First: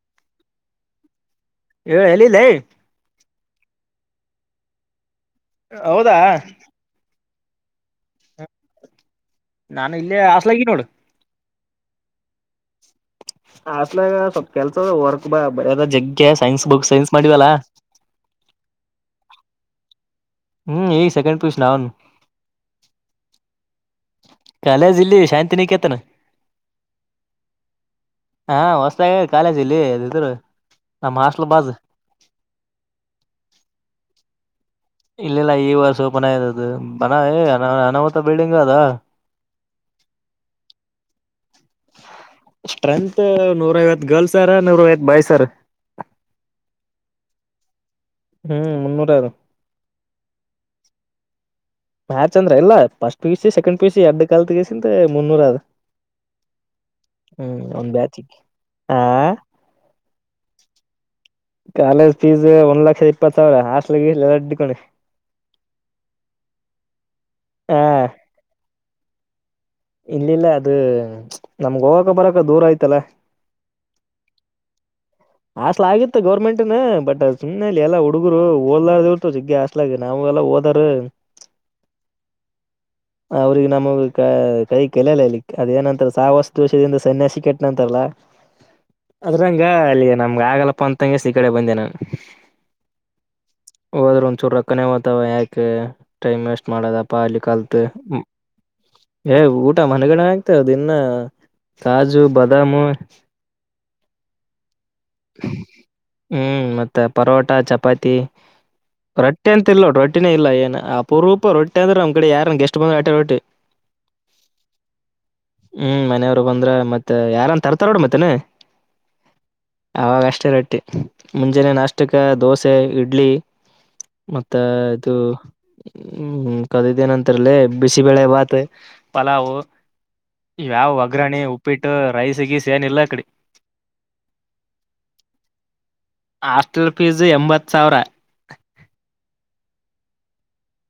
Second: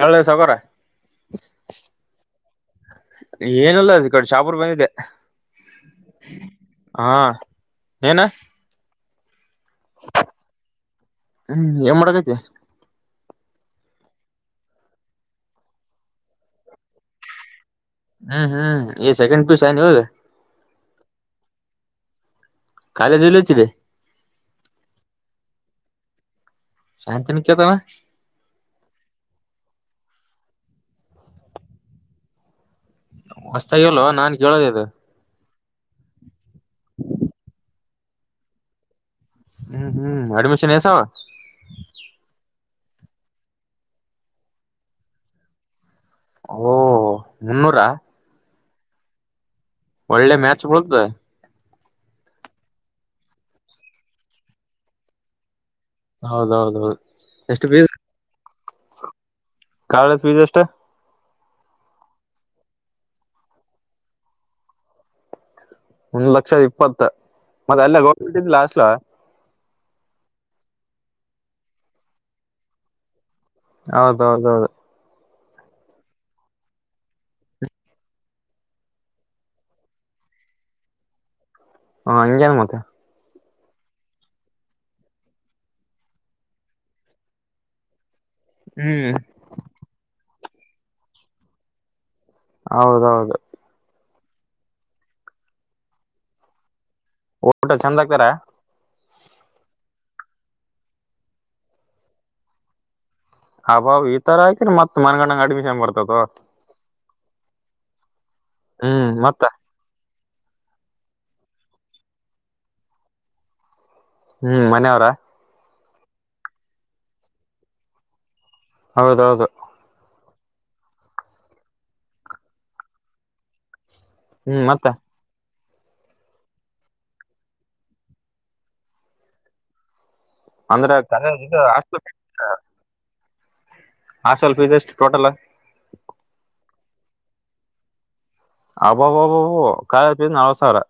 ಹೇಳ್ಲೇ ಸಾಹುಕಾರ. ಏ ಹೇಳೀಲೇ. ಏನಲ್ಲ ಅದ ಈ ಕಡೆ ಶಹಾಪೂರ ಬಂದಿದ್ದೆ. ಹೌದಾ. ಹಾ ಏನ. ನಾನು ಇಲ್ಲೇ ಹಾಸ್ಟೆಲ್ದಾಗ್ ಇದೆ ನೋಡು. ಹ್ಮ್ ಏನ್ ಮಾಡದೈತಿ. ಆತ್ಲಾಗ ಸ್ವಲ್ಪ ಕೆಲ್ಸ ವರ್ಕ್ ಬರದ ಜಗ್ಗೆ ಸೈನ್ಸ್ ಬುಕ್ ಸೈನ್ಸ್ ಮಾಡಿವಲ್ಲಾ. ಹಾ ಹಾ ಈ ಸೆಕೆಂಡ್ ಪಿಯುಸಿ [unintelligible] ಹೋಗ್ ಹ್ಮ್ ಈಗ್ ಸೆಕೆಂಡ್ ಪಿಯುಸಿ ನಾವೂನು. ಕಾಲೇಜ್ ಎಲ್ಲಿ ಹಚ್ಚಿದೀ. ಕಾಲೇಜ್ ಇಲ್ಲಿ ಶಾಂತಿ ನಿಕೇತನ. ಶಾಂತಿ ನಿಕೇತನ. ಹಾ ಹಾಸ್ಟೆಲ್ ನಾಗ ಕಾಲೇಜ್ ಇಲ್ಲಿ ಇದ್ರು ನಮ್ಮ್ ಹಾಸ್ಟೆಲ್ ಬಾಜು. [unintelligible] ನಾನ್ ಕೇಳೋದೇದು. ಇಲ್ಲ ಇಲ್ಲ ಈ ವರ್ಷ ಓಪನ್ ಆಗಿದೆ ಅದು ಬನ [unintelligible] ಅನಾಹುತ ಬಿಲ್ಡಿಂಗ್ ಅದ. ಹ್ಮ್ ಹ್ಮ್ ಅಡ್ಮಿಷನ್ ಎಸ್ ಅವ. ಸ್ಟ್ರೆಂತ್ ನೂರೈವತ್ತು ಗರ್ಲ್ಸ್ ಅರ ನೂರೈವತ್ ಬಾಯ್ಸ್ ಅರ. ಓ ಮುನ್ನೂರ. ಹ್ಮ್ ಮುನ್ನೂರು [unintelligible] ಒಳ್ಳೆ ಮ್ಯಾಚ್ ಬಿಳ್ತ. [unintelligible] ಮ್ಯಾಚ್ ಅಂದ್ರ ಎಲ್ಲ first P U C second P U C ಎಲ್ಲ ಬೇಕಾದರೂ ತಿಳಿಗಸಂದ ಮುನ್ನೂರ ಅ [unintelligible] ಹೌದೌದೌದು ಹೂ ಎಷ್ಟು ಫೀಸ್ ಒಂದ ಮ್ಯಾಜಿಕ್ ಆ [unintelligible] ಕಾಲೇಜ್ ಫೀಸ್ ಎಸ್ಟ್. [unintelligible] ಕಾಲೇಜ್ ಫೀಸ್ ಒಂದ್ ಲಕ್ಷದ ಇಪ್ಪತ್ತ ಸಾವಿರ ಹಾಸ್ಟೆಲ್ ನಲವತ್ತ ತಿಳ್ಕೊಳ್ಳಿ. [unintelligible] ಒಂದ ಲಕ್ಷ ಇಪ್ಪತ್ತ ಹ ಮತ್ತೆ ಅಲ್ಲೇ ಹೋಗತ್ತಿದಲಾ ಹಾಸ್ಟೆಲ್. [unintelligible] ಇಲ್ಲಿ ಇಲ್ಲ ಅದು ನಮಗ ಹೋಗಾಕ ಬರಾಕ ದೂರ ಆಯ್ತ ಅಲ್ಲಾ. [unintelligible] ಹೌದ ಹೌದ ಹೌದ. [unintelligible] ಹಾಸ್ಟೆಲ್ ಆಗಿತ್ತು ಗೌರ್ಮೆಂಟ್ನ ಬಟ್ ಸುಮ್ಮನೆ ಅಲ್ಲಿ ಎಲ್ಲಾ ಹುಡುಗರು ಓದಾಲರದ ಇರುತ್ತ ಜಗ್ಗೆ. [unintelligible] ಇತ್ತತಲ್ಲಾಗ ನಾವು ಎಲ್ಲಾ ಹೋದಾರು. [unintelligible] ಅವ್ವ ಹಂಗೆಮಾ. [unintelligible] ಅವರಿಗೆ ನಮಗ ಕ್ಯಾ. [unintelligible] ಕೈ ಕೆಲಲ್ಲ ಇಲ್ಲಿಕ್ ಅದೇ ಏನಂತ ಸಾಹವಾಸ ದೋಷದಿಂದ ಸನ್ಯಾಸಿ ಕೆಟ್ಟ ಅಂತಾರಲ್ಲಾ. [unintelligible] ಹೂ. [unintelligible] ಅದ್ರಂಗ ಅಲ್ಲಿ ನಮಗ ಆಗಲ್ಲಪ್ಪ ಅಂತಂಗೆಸಿ ಕಡೆ ಬಂದೆ ನಾನು. [unintelligible] ಹೌದ ಹೌದ. [unintelligible] ಹೋದ್ರ ಒಂದ ಚೂರು ರೊಕ್ಕನೇ ಹೊತ್ತವೆ ಯಾಕೆ ಟೈಮ್ ವೇಸ್ಟ್ ಮಾಡದಪ್ಪ ಅಲ್ಲಿ ಊಟ ಕಲ್ತ್. ಚಂದ ಹಾಕ್ತಾರ [unintelligible] ಏ ಊಟ ಮನೆಗಡೆ ಆಗ್ತದ ಇನ್ನ ಕಾಜು, ಬಾದಾಮು, [unintelligible] ಅಬ್ಬಾವ ಈ ಹಾಕಿದರ ಮತ್ತ ಮನಗಂಡ ಅಡ್ಮಿಷನ್ ಬರ್ತದೂ [unintelligible] ತ್ತೆ ಪರೋಟ, ಚಪಾತಿ, ಹ್ಮ್ ಮತ್ತ ರೊಟ್ಟೆ [unintelligible] ಇಟ್ಟಿಲ್ಲ ರೋಟ್ಟಿನೇ ಇಲ್ಲ ಏನ್ ಅಪರೂಪ ರೊಟ್ಟಿ ಅಂದ್ರೆ ನಮ್ಮ ಕಡೆ ಯಾರನ್ ಗೆಸ್ಟ್ ಬಂದರ ಆಟೆ ರೊಟ್ಟಿ. [unintelligible] ಹೂ ಮನೆ ಅವರಾ? [unintelligible] ಹೂ ಮನೆಯವರು ಬಂದರೆ ಮತ್ತ ಯಾರನ್ ತರ್ತಾರ ನೋಡ ಮತ್ತೇನ. [unintelligible] ಹೌದ ಹೌದು. [unintelligible] ಅವಾಗ ಅಷ್ಟೇ ರೊಟ್ಟಿ ಮುಂಜಾನೆ ನಾಷ್ಟಕ ದೋಸೆ, ಇಡ್ಲಿ. [unintelligible] ಮತ್ತ ಹ್ಮ್ ಮತ್ತೆ ಇದು ಹೂ ಕದಿದ್ದೇನಂತರಲ್ಲ ಬಿಸಿಬಳೆ ಬಾತ್. [unintelligible] ಪಲಾವು, ಯಾವ ಅಂದ್ರೆ ಒಗ್ಗರಣೆ, ಕಾಲೇಜ್ ಇದು ಉಪ್ಪಿಟ್ಟು, ಹಾಸ್ಟೆಲ್ ರೈಸ, ಗೀಸ ಏನ ಇಲ್ಲ ಅಕಡಿ. [unintelligible] ಹಾಸ್ಟೆಲ್ ಫೀಸ್ ಎಷ್ಟ ಟೋಟಲ್. [unintelligible] ಹಾಸ್ಟೆಲ್ ಫೀಸ್ ಎಂಬತ್ತ ಸಾವಿರ. [unintelligible] ಅಬ್ಬಅಬ್ಬವ್ ಕಾಲೇಜ್ ಫೀಸ್ ನಲ್ವತ್ತ ಸಾವಿರ. [unintelligible]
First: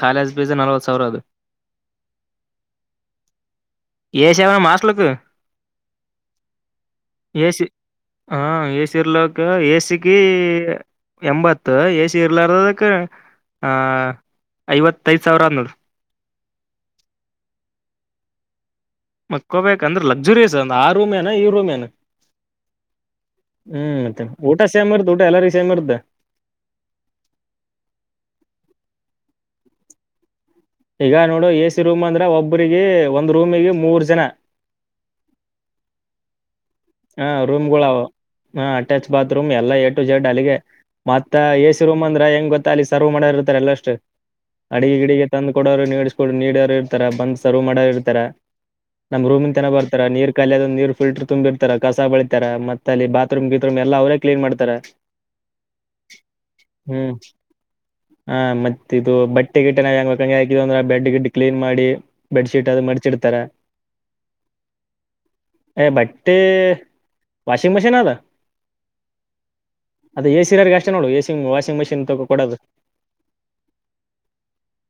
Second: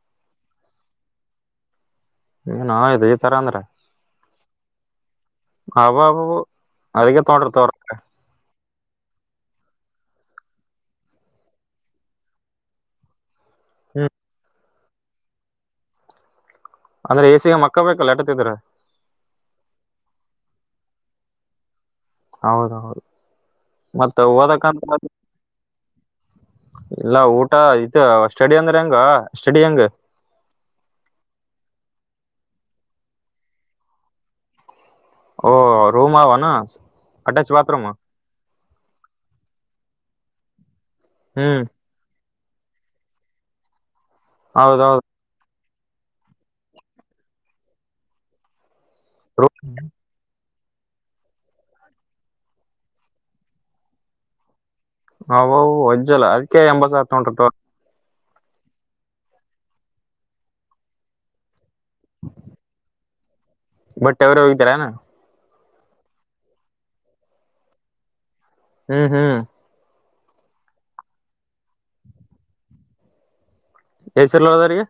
ಕಾಲೇಜ ಫೀಸ್ ನಲವತ್ತ ಸಾವಿರ ಅದು. [unintelligible] ಏನೋ ಇದ ಇತರ ಅಂದ್ರ. [unintelligible] ಎಸಿ ಅವ ನಮ್ ಹಾಸ್ಟೆಲ್ಕ್ ಅಬ್ಬಅಬ್ಬವ್ ಅದಕ್ಕೆ ತೋಗೋನಂಡಿರ ತೊಗರ. [unintelligible] ಹ ಎಸಿ ಇರ್ಲಕ್ಕ ಎಸಿಗೆ. [unintelligible] ಎಂಬತ್ತ ಎ ಸಿ ಇರ್ಲಾರದಕ್ಕ ಆ ಹ್ಮ್ ಐವತ್ತೈದ ಸಾವಿರ ಅನ್ನದರು. [unintelligible] ಅಂದ್ರೆ ಎ ಸಿಗ ಮಕ್ಕಬೇಕಲ್ಲ ಎಟೋತ್ತಿದರೂ. [unintelligible] ಮಲಕ್ಕೊಬೇಕಂದ್ರ ಲಗ್ಸುರಿಯಸ್ ಅಂದ ಆ ರೂಮ್ ಏನ್ ಈ ರೂಮ್ ಏನ್. ಹೌದೌದು [unintelligible] ಹೂ ಮತ್ತ ಮತ್ತೆ ಊಟ ಸೇಮ ಓದಕಂತ ಇರುತ್ತ ಊಟ ಎಲ್ಲಾರಿಗೂ ಸೇಮ ಇರುತ್ತೆ. [unintelligible] ಇಲ್ಲ ಊಟ ಇತ ಸ್ಟೆಡಿ ಅಂದ್ರೆ ಹೆಂಗ ಸ್ಟೆಡಿ ಹೆಂಗ. [unintelligible] ಈಗ ನೋಡು ಎ ಸಿ ರೂಮ್ ಅಂದ್ರ ಒಬ್ಬರಿಗೆ ಒಂದ್ ರೂಮಿಗೆ ಮೂರ್ ಜನ. [unintelligible] ಓ ರೂಮ ಅವನ. [unintelligible] ಹ ರೂಮ್ ಗಳ ಬಾತ್ರೂಮ್ ಅವ ಹ ಅಟ್ಯಾಚ್ ಬಾತ್ರೂಮ್ ಎಲ್ಲ ಏಟು ಝೆಡ್ ಅಲ್ಲಿಗೆ ಮತ್ತ A C hmm [unintelligible] A C room ಅಂದ್ರ ಹೆಂಗ್ ಗೊತ್ತ ಅಲ್ಲಿ ಸರ್ವ್ ಮಾಡೋರ್ ಇರ್ತಾರ ಎಲ್ಲ ಸ್ಟೈಲ್ ಅಡಿಗೆ ಹೌದೌದು ಗಿಡಿಗಿ [unintelligible] ತಂದ್ ಕೊಡೋರು ನೀಸ್ಕೊಂಡ ನೀಡೋರು ಇರ್ತಾರ ಬಂದ್ ಸರ್ವ್ ಮಾಡೋರ ಇರ್ತಾರ. [unintelligible] ನಮ್ಮ ರೂಮಿನ ತನಾ ಬರ್ತರ ನೀರ ಖಾಲಿ ಆದರ ನೀರ ರ್ಫಿಲ್ಟರ್ ತುಂಬಿ [unintelligible] ಕಸ ಬಳಿತಾರಮತ್ತ ಅಲ್ಲಿ ಬಾತ್ತ್ರೂಮ್ ಗಿತ್ರೂಮ್ ಎಲ್ಲ ಅವರೇ ಕ್ಲೀನ್ ಮಾಡ್ತಾರ. ಅಬ್ಬಾ ಬವಜ್ಜಲ ಅದ್ಕೆ ಎಂಬತ್ ಸಾವಿರ ತೋಗಂಡಾರ ತಗೋ. ಹಾ ಮತ್ತೆ ಇದು ಬಟ್ಟೆ ಗಿಟ್ಟೇಗೇ ನಾವು ಹೆಂಗ ಕೈ ಹಾಕಿವ್ವ್ ಅಂದ್ರೇ ಬೆಡ್ ಗಿಡ್. ಕ್ಲೀನ್ ಮಾಡಿ ಬೆಡ್ಶೀಟ್ ಅದು ಮಡಚಿಡ್ತಾರ. ಬಟ್ಟಿಅವ್ರೆ ಹೋಗಿತಾರೇನ್. ಎ ಬಟ್ಟೆ ವಾಶಿಂಗ್ ಮಷೀನದ. ಹ್ಮ್ ಹ್ಮ್. ಅದೇ ಎಸಿ ನವರಿಗಸ್ಟೇ ನೋಡು A C washing machine machine ತಕ ಕೊಡೋದು. ಎ ಸಿ ಇರ್ಲಾರದೋರ್ಗೆ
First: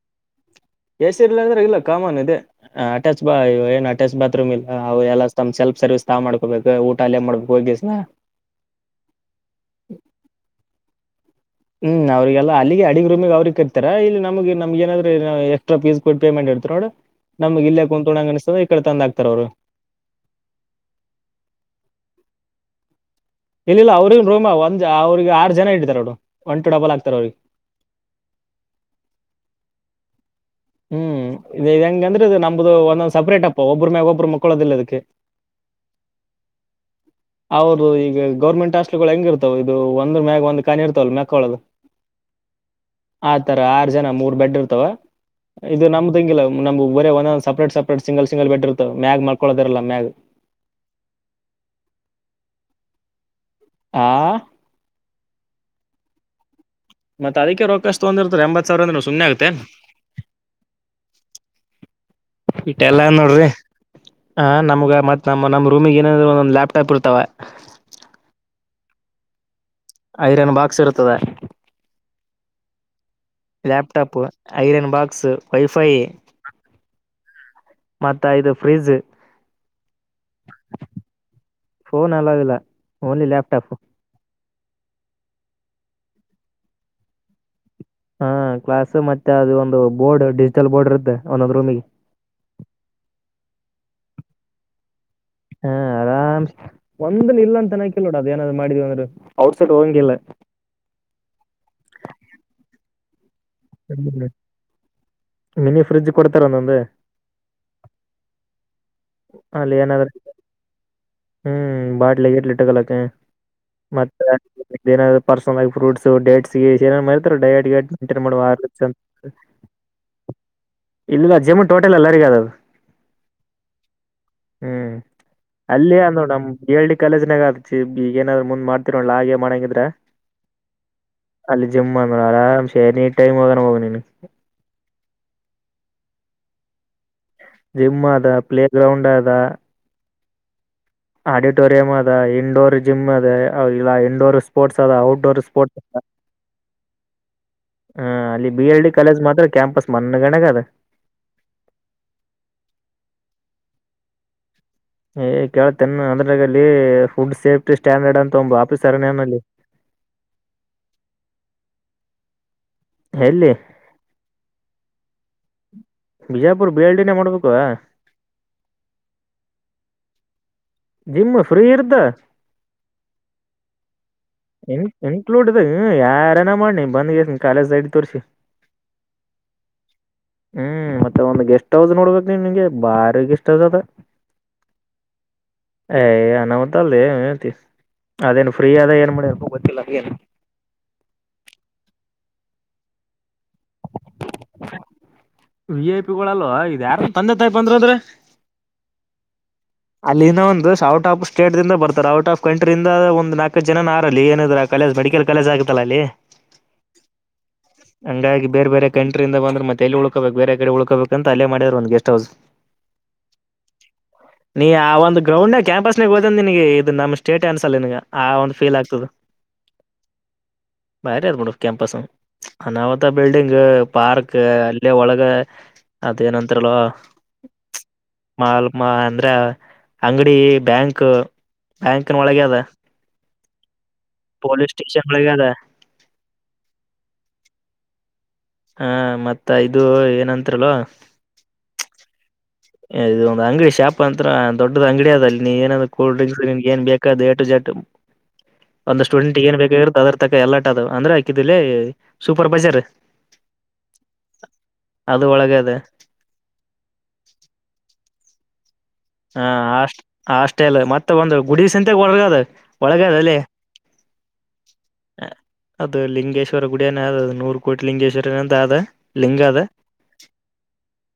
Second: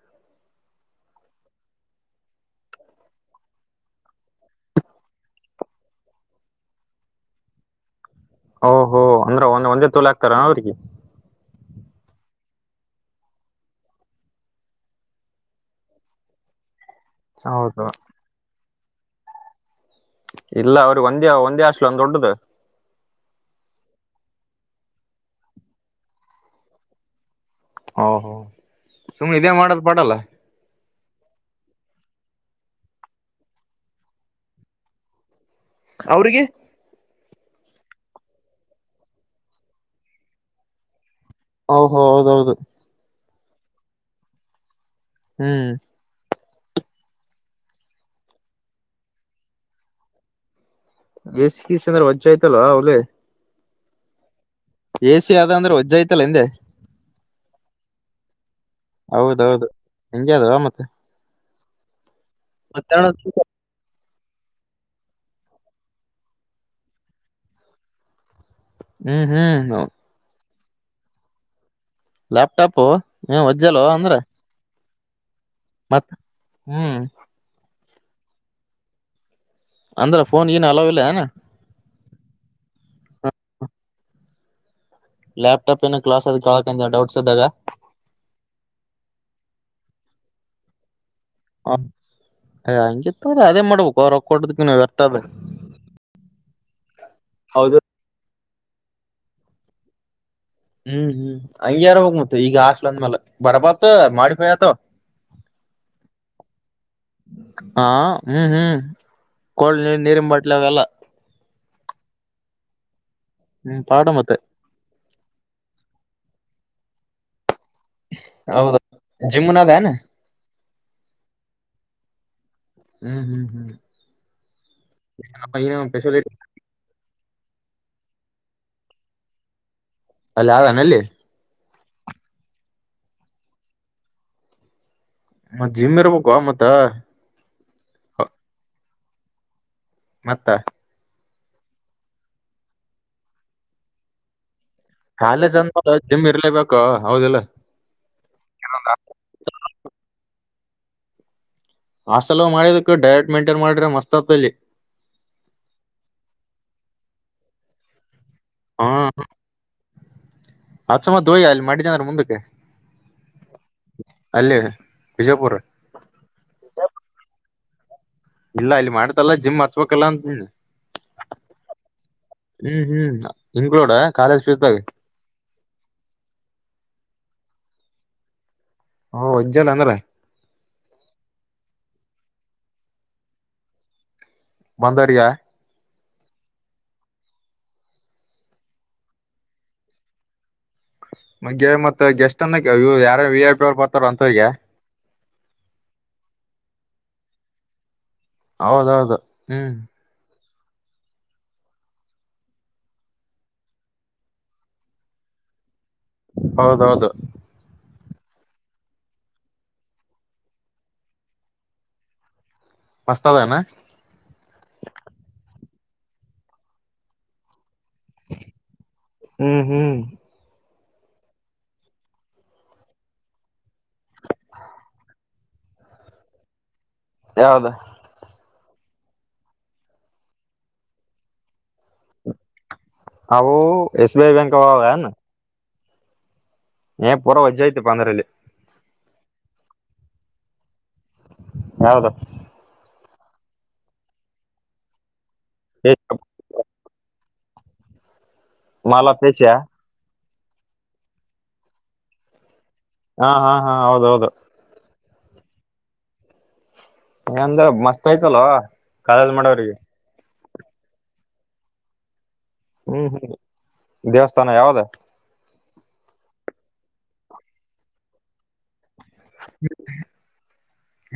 ಎಸಿ ಇಲ್ಲ್ರಾದವರಿಗೆಇಲ್ಲ ಕಾಮನ್ ಇದೆ. ಹ ಅಟ್ಯಾಚ್ ಬಾತ್ ಏನ್ ಅಟ್ಯಾಚ್ ಬಾತ್ರೂಮ್ ಇಲ್ಲ ಅವ್ ಎಲ್ಲಾ ತಮ್ ಸಲ್ಫ್ ಸರ್ವಿಸ್ ತಾವ್ ಮಾಡ್ಕೋಬೇಕು ಊಟ ಅಲ್ಲೇ ಮಾಡ್ಬೇಕು ಹೋಗಿ. ವಾ. [inaudible] ಓಹೋ ಅಂದ್ರೆ ಒಂದ್ ಒಂದೇ ತೋಲ ಆಕ್ತಾರ ಅವ್ರಿಗೆ. ಹ್ಮ್, ಅವ್ರರಿಗೆಲ್ಲ ಅಲ್ಲಿಗೆ ಅಡಿಗೆ ರೂಮಿಗೆ ಅವ್ರಗ್ ಇರ್ತಾರ ಇಲ್ಲಿ ನಮಗೆ ನಮ್ಗ ನಾದ್ರೂ ಎಕ್ಸ್ಟ್ರಾ ಪೀಸ್ ಕೊಟ್ಟು ಪೇಮೆಂಟ್ ಮಾಡಿರ್ತಿವಿ ನೋಡ ನಮ್ ಇಲ್ಲೇ ಹೌದು ಕುಂತುಣ್ಣಂಗ ಅನಿಸ್ತದ ಈ ಕಡೆ ತಂದ ಹಾಕ್ತಾರ ಅವರು. ಇಲ್ಲ ಅವ್ರಿಗೆ ಒಂದೇ ಒಂದೇ ಹಾಸ್ಟೆಲ್ನ್ ದೊಡ್ಡದು. ಇಲ್ಲ್ ಇಲ್ಲ ಅವ್ರೇ ಒಂದ್ ರೂಮ್ ಒಂದ್ ಅವ್ರಿಗೆ ಆರು ಜನ ಇದ್ದಾರೆ. ಅವರು ಒಂಟು ಡಬಲ್ ಆಗ್ತಾರೆ ಅವ್ರಿಗೆ. ಹಾ, ಹಾ ಸುಮ್ಮನೆ ಇದೇ ಮಾಡದು ಪಾಡಲ್ಲ. ಹ್ಮ್, ಇದ್ ಹೆಂಗ ಅಂದ್ರೆದು ನಮ್ಮ್ದು ಒಂದ ಸಪ್ರೇಟ್ ಅಪ್ಪ ಒಬ್ರ ಮೇಲೆ ಒಬ್ರು ಮುಕ್ಕಳೋದಿಲ್ಲ ಇದಕ್ಕೆ. ಅವ್ರಿಗಿ ಹೌದು ಈಗ ಗೌರ್ಮೆಂಟ್ ಹಾಸ್ಟಲ್ ಗಳು ಹೆಂಗ ಇರ್ತಾವ ಇದು ಒಂದ್ ಮ್ಯಾಗ ಒಂದು ಮ್ಯಾಗ್ ಕಾನಿ ಇರ್ತವಲ್ಲ ಮೆಕ್ಕ ಒಳಗ. ಓಹೋ, ಹೋ ಹೌದೌದು. ಆತರ ಆರು ಜನ ಮೂರ್ ಬೆಡ್ ಇರ್ತವ. ಹ್ಮ್ ಇದು ನಮ್ದಂಗಿಲ್ಲ ನಮ್ ಬರೆ ಒಂದಂದು separate separate single single bed ಇರ್ತ್ತ ಮ್ಯಾಲ ಮಲ್ಕೋಳ್ಳದಿರಲ್ಲ ಮ್ಯಾಗ್. ಎ ಸಿ ಗಿ ಸಿ ಅಂದ್ರೇ ವಜ್ಜ ಆಯ್ತಲ್ಲೋ ಹುಲಿ.. ಆ ಎ ಸಿ ಆದ ಅಂದ್ರೆ ವಜ್ಜ ಐತಲ್ಲ ಅಂದೆ. ಮತ್ ಅದಕ್ಕೆ ರೊಕ್ಕ ಅಷ್ಟೊಂದ್ ತಗೊಂಡು ಇರ್ತಾರೆ ಎಂಬತ್ ಸಾವಿರ ಅಂದ್ರೇ ಸುಮ್ನೆ ಆಗುತ್ತೇನ್. ಹೌದೌದು ಹೆಂಗೆ ಅದು ಮತ್ತೆ ಇಟೆಲ್ಲಾ ನೋಡ್ದೆ ಹ ನಮ್ಗ್ ಮತ್ ನಮ್ಮ ರೂಮಿಗೆ ಏನಾದ್ರು ಒಂದೊಂದು ಲ್ಯಾಪ್ಟಾಪ್ ಇರ್ತಾವ. ಹ್ಮ್ ಹ್ಮ್ ಹ್ಮ್. ಐರನ್ ಬಾಕ್ಸ್ ಇರ್ತದ. ಲಾಪ್ಟಾಪ್ ಏನ್ ವಜ್ಜಿ ಅಲ್ಲೋ ಅಂದ್ರ. ಲ್ಯಾಪ್ಟಾಪ್ ಐರನ್ ಬಾಕ್ಸ್ ವೈಫೈ ಮತ್ ಹ್ಮ್ ಮತ್ತ ಇದು ಫ್ರಿಜ್. ಅಂದ್ರ ಫೋನ್ ಗೀನ್ ಅಲೋ ಇಲ್ಲೆನ್. ಫೋನ್ ಅಲೋ ಇಲ್ಲ ಓನ್ಲಿ ಲ್ಯಾಪ್ಟಾಪ್. ಲಾಪ್ಟಾಪ್ ಏನೋ ಕ್ಲಸ್ ಅದು ಕ್ಲಾಸ್ ಕೇಳೋಕಂತ ಡೌಟ್ಸ್ ಇದ್ದಾಗ. ಹಾ ಕ್ಲಾಸ್ ಮತ್ತೆ ಅದು ಒಂದು ಬೋರ್ಡ್ ಡಿಜಿಟಲ್ ಬೋರ್ಡ್ ಇರುತ್ತೆ ಒಂದೊಂದು ರೂಮಿಗೆ. ಹಂಗಿತ್ತಂದ್ರಅದೇ ಮಾಡ್ಬೇಕು ಅದೇ ಮಾಡ್ಬೇಕೊ ರೋಕ್ಕ್ ಕೊಡದಕ್ಕಿನ ವ್ಯರ್ಥ ಬೇರೇ. ಹಾ ಆರಾಮ್ ಒಂದನ್ ಇಲ್ಲ ಹೌದು ಅಂತನ್ನ ಕಿಲ್ಲಾನೊಡು ಅದ್ ಏನಾದ್ ಮಾಡೀವಿ ಅಂದ್ರೇ ಔಟ್ಸೈಡ್ ಹೋಗಂಗಿಲ್ಲ. ಹ್ಮ್, ಹ್ಮ್ ಹಂಗೇಇರ್ಬೇಕು ಮತ್ತೇ ಈಗ ಹಾಸ್ಟೆಲ್ ಅಂದ್ಮೇಲೆ. ಬರಬರತ ಮಾಡಿಪೈಆತವ ಮಿನಿ ಫ್ರಿಜ್ ಕೊಡ್ತಾರ ಒಂದೊಂದು ಹಾ ಹ್ಮ್ ಹ್ಮ್. ಅಲ್ಲಿ ಕೋಲ್ಡ್ ನೀರ್ ಏನಾದ್ರು ನೀರಿನ್ ಬಾಟ್ಲಿ ಅವೆಲ್ಲ ಹ್ಮ್ ಬಾಟ್ಲಿ ಗೀಟ್ಲಿ ಇಟ್ಕೊಳ್ಳಕ್ಕ. ಹ್ಮ್ ಪಾಡ ಮತ್ತೆ ಏನಾದರು ಪರ್ಸನಲ್ ಆಗಿ ಫ್ರೂಟ್ಸ್ ಡೇಟ್ಸ್ ಗೀಟ್ಸ್ ಏನೇನ್ನ ಹೇಳ್ತರ ಡಯಟ್ ಗಿಯೇಟ್. ಹೌದಾ ಜಿಮ್ನ ಅದೇನ [unintelligible] ಇಲ್ಲ ಜಿಮ್ ಟೋಟಲ್ ಎಲ್ಲರಿಗ್ ಅದ ಅದು. ಹ್ಮ್ ಹ್ಮ್ ಹ್ಮ್. [unintelligible] ಬಿಎಲ್ಡಿ ಕಾಲೇಜನಾಗ ಆಗತ್ರಿ ಬಿ ಏನಾದ್ರು ಮುಂದ್ ಮಾಡ್ತಿರಲ್ಲ ಲಾ ಎ ಮಾಡಂಗಿದ್ರ. ಅಲ್ಲ ಆದನ ಅಲ್ಲಿ. ಅಲ್ಲಿ ಜಿಮ್ ಅರಾಮ ಸೇ ಏನೀ ಟೈಮನ್ನ ಹೋಗು ನೀನು. ಮತ್ ಜಿಮ್ ಇರ್ಬೇಕ್ವಾ ಮತ್ತ. ಜಿಮ್ ಅದ ಪ್ಲೇಗ್ರೌಂಡ್ ಅದ. ಮತ್ತ. ಆಡಿಟೋರಿಯಂ ಅದ ಇಂಡೋರ್ ಜಿಮ್ ಅದ ಇಲಾ ಇಂಡೋರ್ ಪೋರ್ಟ್ಸ್ ಅದಾವು. ಕಾಲೇಜ್ ಅಂದ್ಮ್ಯಾಲ ಜಿಮ್ ಇರ್ಲೇಬೇಕೊ ಹೌದಿಲ್ಲೊ. ಹ ಅಲ್ಲಿ ಬಿಎಲ್ಡಿ ಕಾಲೇಜ್ ಮಾತ್ರ ಕ್ಯಾಂಪಸ್ ಮನ್ನಗಂಡ ಆಗೇದ. ಹಾಸ್ಟೆಲ್ಲ ಅದು ಮಾಡಿದಕ್ ಡಯಟ್ ಮೆಂಟೈನ್ ಮಾಡಿದ್ರ ಮಸ್ತ್ ಆತದ ಅಲ್ಲಿ. ಏ ಕೇಳತ್ತೇನ್ ಆದ್ರಾಗ ಅಲ್ಲಿ ಫುಡ್ ಸೇಫ್ಟಿ ಸ್ಟ್ಯಾಂಡರ್ಡ್ ಅಂತ ಒಬ್ಬ ಆಫೀಸರ್ನೇನ ಅಲ್ಲಿ. ಹಚ್ಚ ಮತ್ತ ಹೋಗಿ ಅಲ್ಲಿ ಮಾಡಿದ್ದೆಂದ್ರೆ ಮುಂದಕ್ಕೆ. ಎಲ್ಲಿ. ಅಲ್ಲಿ ಬಿಜಾಪುರ್. ಬಿಜಾಪುರ ಬಿಎಲ್ಡಿ ನೆ ಮಾಡ್ಬೇಕಾ. ಇಲ್ಲಾ ಇಲ್ಲಿ ಮಾಡಿತ್ತಲ್ಲ ಜಿಮ್ ಹಚ್ಬೇಕಲ್ಲ ಅಂತಿ ಹೇಳಿ. ಜಿಮ್ ಫ್ರೀ ಇರ್ದ ಹ್ಮ್ ಹ್ಮ್ ಇನ್ಕ್ಲೂಡಾ ಕಾಲೇಜ್ ಫೀಸ್ದಾಗ. ಇನ್ಕ್ಲೂಡಿದೀವಿ ಯಾರನ ಮಾಡನಿ ಬಂದಕ್ಕೇಸಿಂದ್ ಕಾಲೇಜ್ ಐಡಿ ತೋರ್ಸಿ. ಓ ಉಜ್ಜನ ಅಂದ್ರ. ಹ್ಮ್ ಮತ್ತೆ ಒಂದ್ ಗೆಸ್ಟ್ ಹೌಸ್ ನೋಡ್ಬೇಕ್ ನೀನಗೆ ಬಾರಿ ಗೆಸ್ಟ್ ಹೌಸ್ ಅದ. ಮಂದಾರಿಯ. ಯ ಅನವತ್ ಅಲ್ಲೆ ಅವ್ನ್ ಹೆಂತಿ ಅದೇನ್ ಫ್ರೀ ಅದ ಏನ್ ಮಾಡಿಬೇಕೋ ಗೊತ್ತಿಲ್ಲ ಅದೇನ್. ಮಂಜ ಮತ್ತ ಗೆಸ್ಟ್ ಅನ್ನಾಕ ಇವ ಯಾರರ ವಿಐಪಿ ಅವರು ಬರ್ತಾರ ಅಂತವ್ರಿಗ್ಯಾ. ವಿಐಪಿಗಳಲ್ಲೊ ಇದ ಯಾರರ ತಂದೆ ತಾಯಿ ಬಂದ್ರ ಅಂದ್ರ. ಹೌದೌದು ಹ್ಮ್. ಅಲ್ಲಿನ ಒಂದುಸ ಔಟ್ ಆಫ್ ಸ್ಟೇಟ್ ದಿಂದ ಬರ್ತಾರ ಔಟ್ ಆಫ್ ಕಂಟ್ರಿಯಿಂದ ಒಂದ್ ನಾಕ್ಕಜನ ನಾರ ಅಲ್ಲಿ ಏನಿದ್ರಾಗ. ಕಲಿಯೋದ ಮೆಡಿಕಲ್ ಕಾಲೇಜ್ ಆಗತ್ತಲ್ಲಾ ಅಲ್ಲಿ. ಹೌದೌದು. [unintelligible] ಹಂಗಾಗಿ ಬೇರ್ ಬೇರೆ ಕಂಟ್ರಿಯಿಂದ ಬಂದ್ರ ಮತ್ತ ಎಲ್ಲಿ ಉಳ್ಕೊಬೇಕ್ ಬೇರೆ ಕಡೆ ಉಳ್ಕೊಬೇಕಂತ ಅಲ್ಲೇ ಮಾಡ್ಯಾರ ಒಂದ ಗೆಸ್ಟ್ ಹೌಸ್. ಮಸ್ತದಾನ. ನೀ ಆ ಒಂದ ಗ್ರೌಂಡ್ನ್ಯಾಗ್ ಕ್ಯಾಂಪಸ್ನಾಗ ಹೋದಂದೆ ನಿನಗೆ ಇದ ನಮ್ ಸ್ಟೇಟೆ ಅನ್ಸಲ್ ನಿನಗ. ಆ ಒಂದ ಫೀಲ್ ಆಗ್ತದ ಹ್ಮ್ ಹ್ಮ್ ಬಾರಿ ಅದ ಬಿಡು ಕ್ಯಾಂಪಸನು. ಅನಾಹುತ ಬಿಲ್ಡಿಂಗ್ ಪಾರ್ಕ್ ಅಲ್ಲೇ ಒಳಗ ಅದ ಏನಂತಾರಲೊ. ಯಾವ್ದ. ಮಾಲ್ ಮಾ ಅಂದ್ರ ಅಂಗಡಿ ಬ್ಯಾಂಕ್ ಬ್ಯಾಂಕ್ನ ಒಳಗೆ ಅದ. ಅವು ಎಸಬಿಐ ಪೊಲೀಸ್ ಅವವೇನ. [unintelligible] ಏ ಪೂರಾ ವಜ್ಜಿ ಆಯ್ತಿ ಬಂದ್ರಿಲ್ಲಿ. ಹಾ ಮತ್ತ ಇದು ಏನಂತಾರಲೋ. ಯಾವ್ದ. ಇದು ಒಂದ ಅಂಗಡಿ ಶಾಪ ಅಂತ್ರ ದೊಡ್ಡದ ಅಂಗಡಿ ಅದ ಅಲ್ಲಿ ನೀ ಏನಂದ್ರ ಕೂಲ್ ಡ್ರಿಂಕ್ಸ್ ನಿನಗ್ ಏನ್ ಬೇಕ ದ ಏ ಟು ಜೆಡ್ ಒಂದು ಮಾಲಾ ಸ್ಟೂಡೆಂಟ್ಗ ಪೇಶಿಯ ಏನ್ ಬೇಕಾಗಿರುತೊ ಅದ ತಕ್ಕ ಎಲ್ಲಾಟ ಅದವು ಅಂದ್ರ ಆಕಿದಲ್ಲಿ ಸೂಪರ್ ಬಜರ್. ಹಾ ಹಾ ಹಾ ಹೌದ್ ಹೌದು. ಅದು ಒಳಗೆ ಅದೆ. ಏಂದ್ರ ಮಸ್ತ್ ಆಯ್ತಲೊ. ಹ ಅ ಅಷ್ ಹಾಸ್ಟೆಲು ಮತ್ತೆ ಒಂದು ಗುಡಿಸಂತೆಗ್ ಒಳಗಾದ. ಹ್ಮ್ ಹ್ಮ್ ದೇವಸ್ಥಾನ ಯಾವದ. ಅದು ಲಿಂಗೇಶ್ವರ ಗುಡಿಯನೇ ಅ ಅದು ನೂರು ಕೋಟಿ ಲಿಂಗೇಶ್ವರನ ಅಂತ ಆದ. ಲಿಂಗಾದ.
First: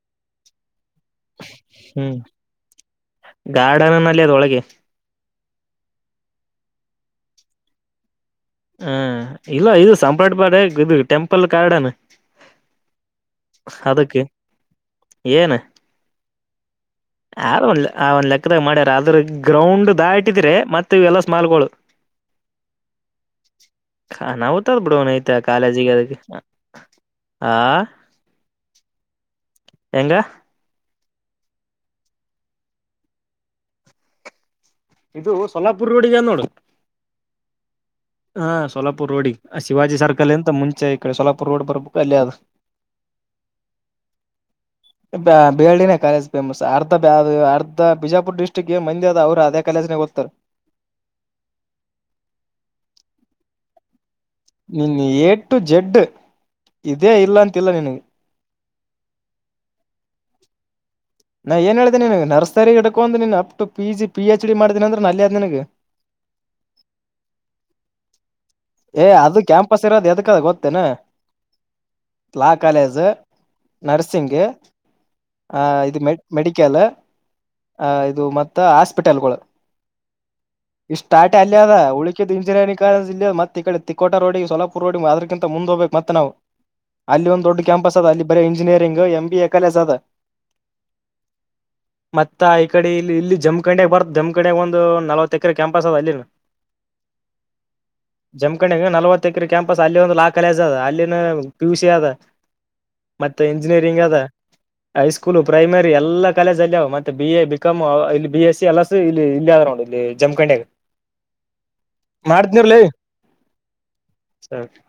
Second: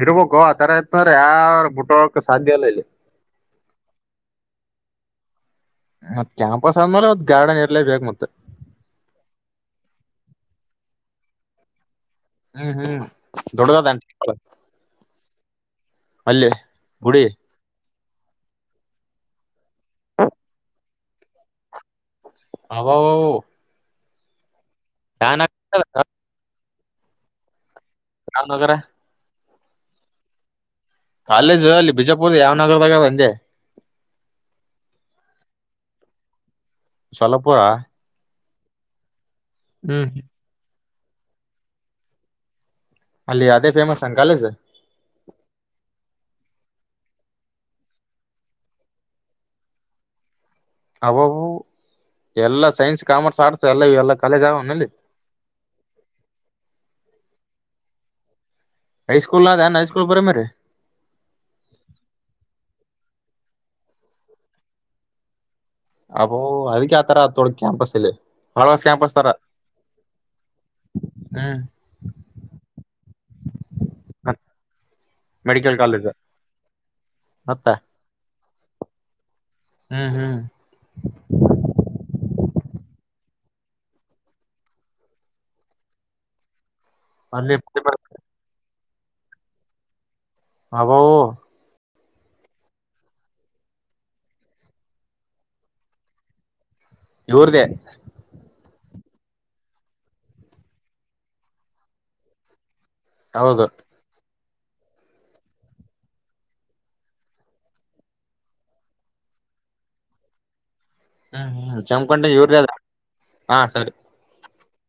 ಇರ್ಬೇಕೋ ಆತರ ಇತ್ ಅಂದ್ರ ಯಾರು ಬುಟ್ ಹ್ಮ್ ಹೋಗಾಕು ಸಾದ್ಯ ಇಲ್ಲ ಇಲ್ಲಿ. ಗಾರ್ಡನ್ ನಲ್ಲಿ ಅದ್ರೊಳಗೆ. ಮತ್ ಕ್ಯಾಂಪಸ್ ಅಂದ್ಮೇಲೆ ಒತ್ ಗಾರ್ಡನ್ ಇರ್ಲೆಬೇಕ್ ಮತ್ತೆ. ಹ ಇಲ್ಲ ಇದು ಸಂಪ್ರಾರ್ಟ್ ಬಾಡ ಇದು ಟೆಂಪಲ್ ಗಾರ್ಡನ್. ಹ್ಮ್ ಹ್ಮ್ ದೊಡ್ಡದದಂಟ ಅದಕ್ಕೆ ಏನ್ ಅಲ್ಲಿ ಗುಡಿ. ಯಾರ ಒಂದ ಆ ಒಂದು ಲೆಕ್ಕದಾಗ ಮಾಡ್ಯಾರ ಅದ್ರ ಗ್ರೌಂಡ್ ದಾಟಿದ್ರೆ ಮತ್ತ ಇವೆಲ್ಲ ಸ್ಮಾಲ್ಗಳು. [inaudible] ಹಬ ಬ ಬ ಬ. ಅನಾವುತ ಆದ ಬಿಡೋ ಅವ್ನೇತಿ ಆ ಕಾಲೇಜಿಗೆ ಆಗ ಹಾ. ರಾಮನಗರ ಹೆಂಗ ಕಾಲೇಜು ಅಲ್ಲಿ ಬಿಜಾಪುರದ ಯಾವ ನಗರದಾಗ ಅವ ಅಂದೆ. ಇದು ಸೊಲ್ಲಾಪುರ್ ರೋಡಿಗೆ ಆದ ನೋಡು. ಸೊಲ್ಲಪುರಾ. ಹಾ ಸೋಲಾಪುರ್ ರೋಡಿಗಿ ಶಿವಾಜಿ ಹ್ಮ್ ಸರ್ಕಲ್ಲಿಂತ ಮುಂಚೆ ಈ ಕಡೆ ಸೋಲಾಪುರ್ ರೋಡ್ ಬರ್ಬೇಕು ಅಲ್ಲೇ ಅದ. ಅಲ್ಲಿ ಅದೇ ಫೇಮಸ್ಸನ್ ಕಾಲೇಜು. [inaudible] ಬ ಬೇಳ್ಳಿನೇ ಕಾಲೇಜ್ ಫೇಮಸ್ ಅರ್ಧ ಕ ಅರ್ಧ ಬಿಜಾಪುರ್ ಡಿಸ್ಟ್ರಿಕ್ ಗೆ ಮಂದ ಅದ ಅವರು ಅದೇ ಕಾಲಜನೆ ಓತ್ತಾರ. ಅ ಬ ಬ ಬ ಎಲ್ಲ ಸೈನ್ಸ್ ಕಾಮರ್ಸ್ ಆರ್ಟ್ಸ್ ಎಲ್ಲ ಇಲ್ಲ ನಿನ್ ಏಟು ಜೆಡ್ ಇದೇ ಇಲ್ಲ ಅಂತಿಲ್ಲ ನಿನಗ. ಹೈ ಸ್ಕೂಲ್ ಆದಾನ್ ಹೈ ಸ್ಕೂಲ್ ಪ್ರೈಮರಿ. ನಾ ಏನು ಹೇಳ್ದೇ ನಿನಗ ನರ್ಸರಿ ಇಟ್ಕೊಂದ ನೀನ್ up to P G P H D ಮಾಡ್ದಿನಂದ್ರ ಅಲ್ಲೇ ಆದ್ ನಿನಗ. ಅ ಬ ಬ ಬ ಬ ಅದಕ್ಕೆ ಅತ್ರರ ತೊ ಕ್ಯಾಂಪಸ್ ಇಲ್ಲಿ. ಹಳವಸ್ ಏ ಕ್ಯಾಂಪಸ್ ತರ ಅದು ಕ್ಯಾಂಪಸ್ ಇರೋದು ಎದಕ್ಕ ಅದ ಗೊತ್ತೇನ. ಹ್ಮ್ ಲಾ ಕಾಲೇಜು ಮತ್ ನರ್ಸಿಂಗು. ಮೆಡಿಕಲ್ ಇ ಕಾಲೇಜ ಮೆ ಮೆಡಿಕಲ್ ಆ ಇದು ಮತ್ತ ಹಾಸ್ಪಿಟಲ್ಗಳು. ಹಾ ಹ್ಮಾ ಇಷ್ಟ ಸ್ಟಾರ್ಟಿ ಅಲ್ಲೇ ಅದ ಉಳಕಿದು ಇಂಜಿನಿಯರಿಂಗ್ ಕಾಲೇಜ ಇಲ್ಲೇ ಆದ ಮತ್ತ ಈಡೆ ತಿಕೋಟ ರೋಡಿಗೆ ಸೊಲಪ ಪುರೋಡಿ ಅದರಕ್ಕಿಂತ ಮುಂದ ಹೋಗ್ಬೇಕ ಮತ್ತೆ ನಾವು. ಅಲ್ಲಿ ಒಂದ್ ದೊಡ್ಡ ಕ್ಯಾಂಪಸ್ ಅದ ಅಲ್ಲಿ ಬರೀ engineering M B A college ಅದ. ಹ ಬ ಬ ಬ. ಮತ್ತ ಆ ಈ ಕಡೆ ಇಲ್ಲಿ ಇಲ್ಲಿ ಜಮ್ಖಂಡ್ಯಗ್ ಬರ್ತ್ ಜಮ್ಖಂಡಾಗ ಒಂದು ನಲವತ್ತ್ ಎಕರೆ ಕ್ಯಾಂಪಸ್ ಅದ ಅಲ್ಲಿನು. [inaudible] ಇಲ್ಲೋಡಿದೆ. ಜಮ್ಖಂಡಿಗ ನಲವತ್ತ ಎಕರೆ ಕ್ಯಾಂಪಸ್ ಅಲ್ಲಿ ಒಂದು ಲಾ ಕಾಲೇಜ್ ಅದ ಅಲ್ಲಿನ ಪಿ ಯು ಸಿ ಅದ. ಮತ್ತೆ ಹೌದು ಇಂಜಿನಿಯರಿಂಗ್ ಅದ ಹೈಸ್ಕೂ ಸ್ಕೂಲ್ ಪ್ರೈಮರಿ ಎಲ್ಲಾ ಕಾಲೇಜ್ ಅಲ್ಲಿ ಮತ್ತೆ ಬಿ ಎ ಬಿ ಕಾಮ್ ಇಲ್ಲಿ ಬಿ ಎಸ್ ಸಿ ಎಲ್ಲಾ ಇಲ್ಲಿ ಇಲ್ಲಿ ಆದ್ರೆ ನೋಡ್ ಇಲ್ಲಿ. ಜಮಖಂಡಿ ಯಾಗ. ಹ್ಮಹ್ಮ ಜಮಖಂಡಿ ಇವರೇ ದೇ ಅಲಾ ಸರಿ [unintelligible]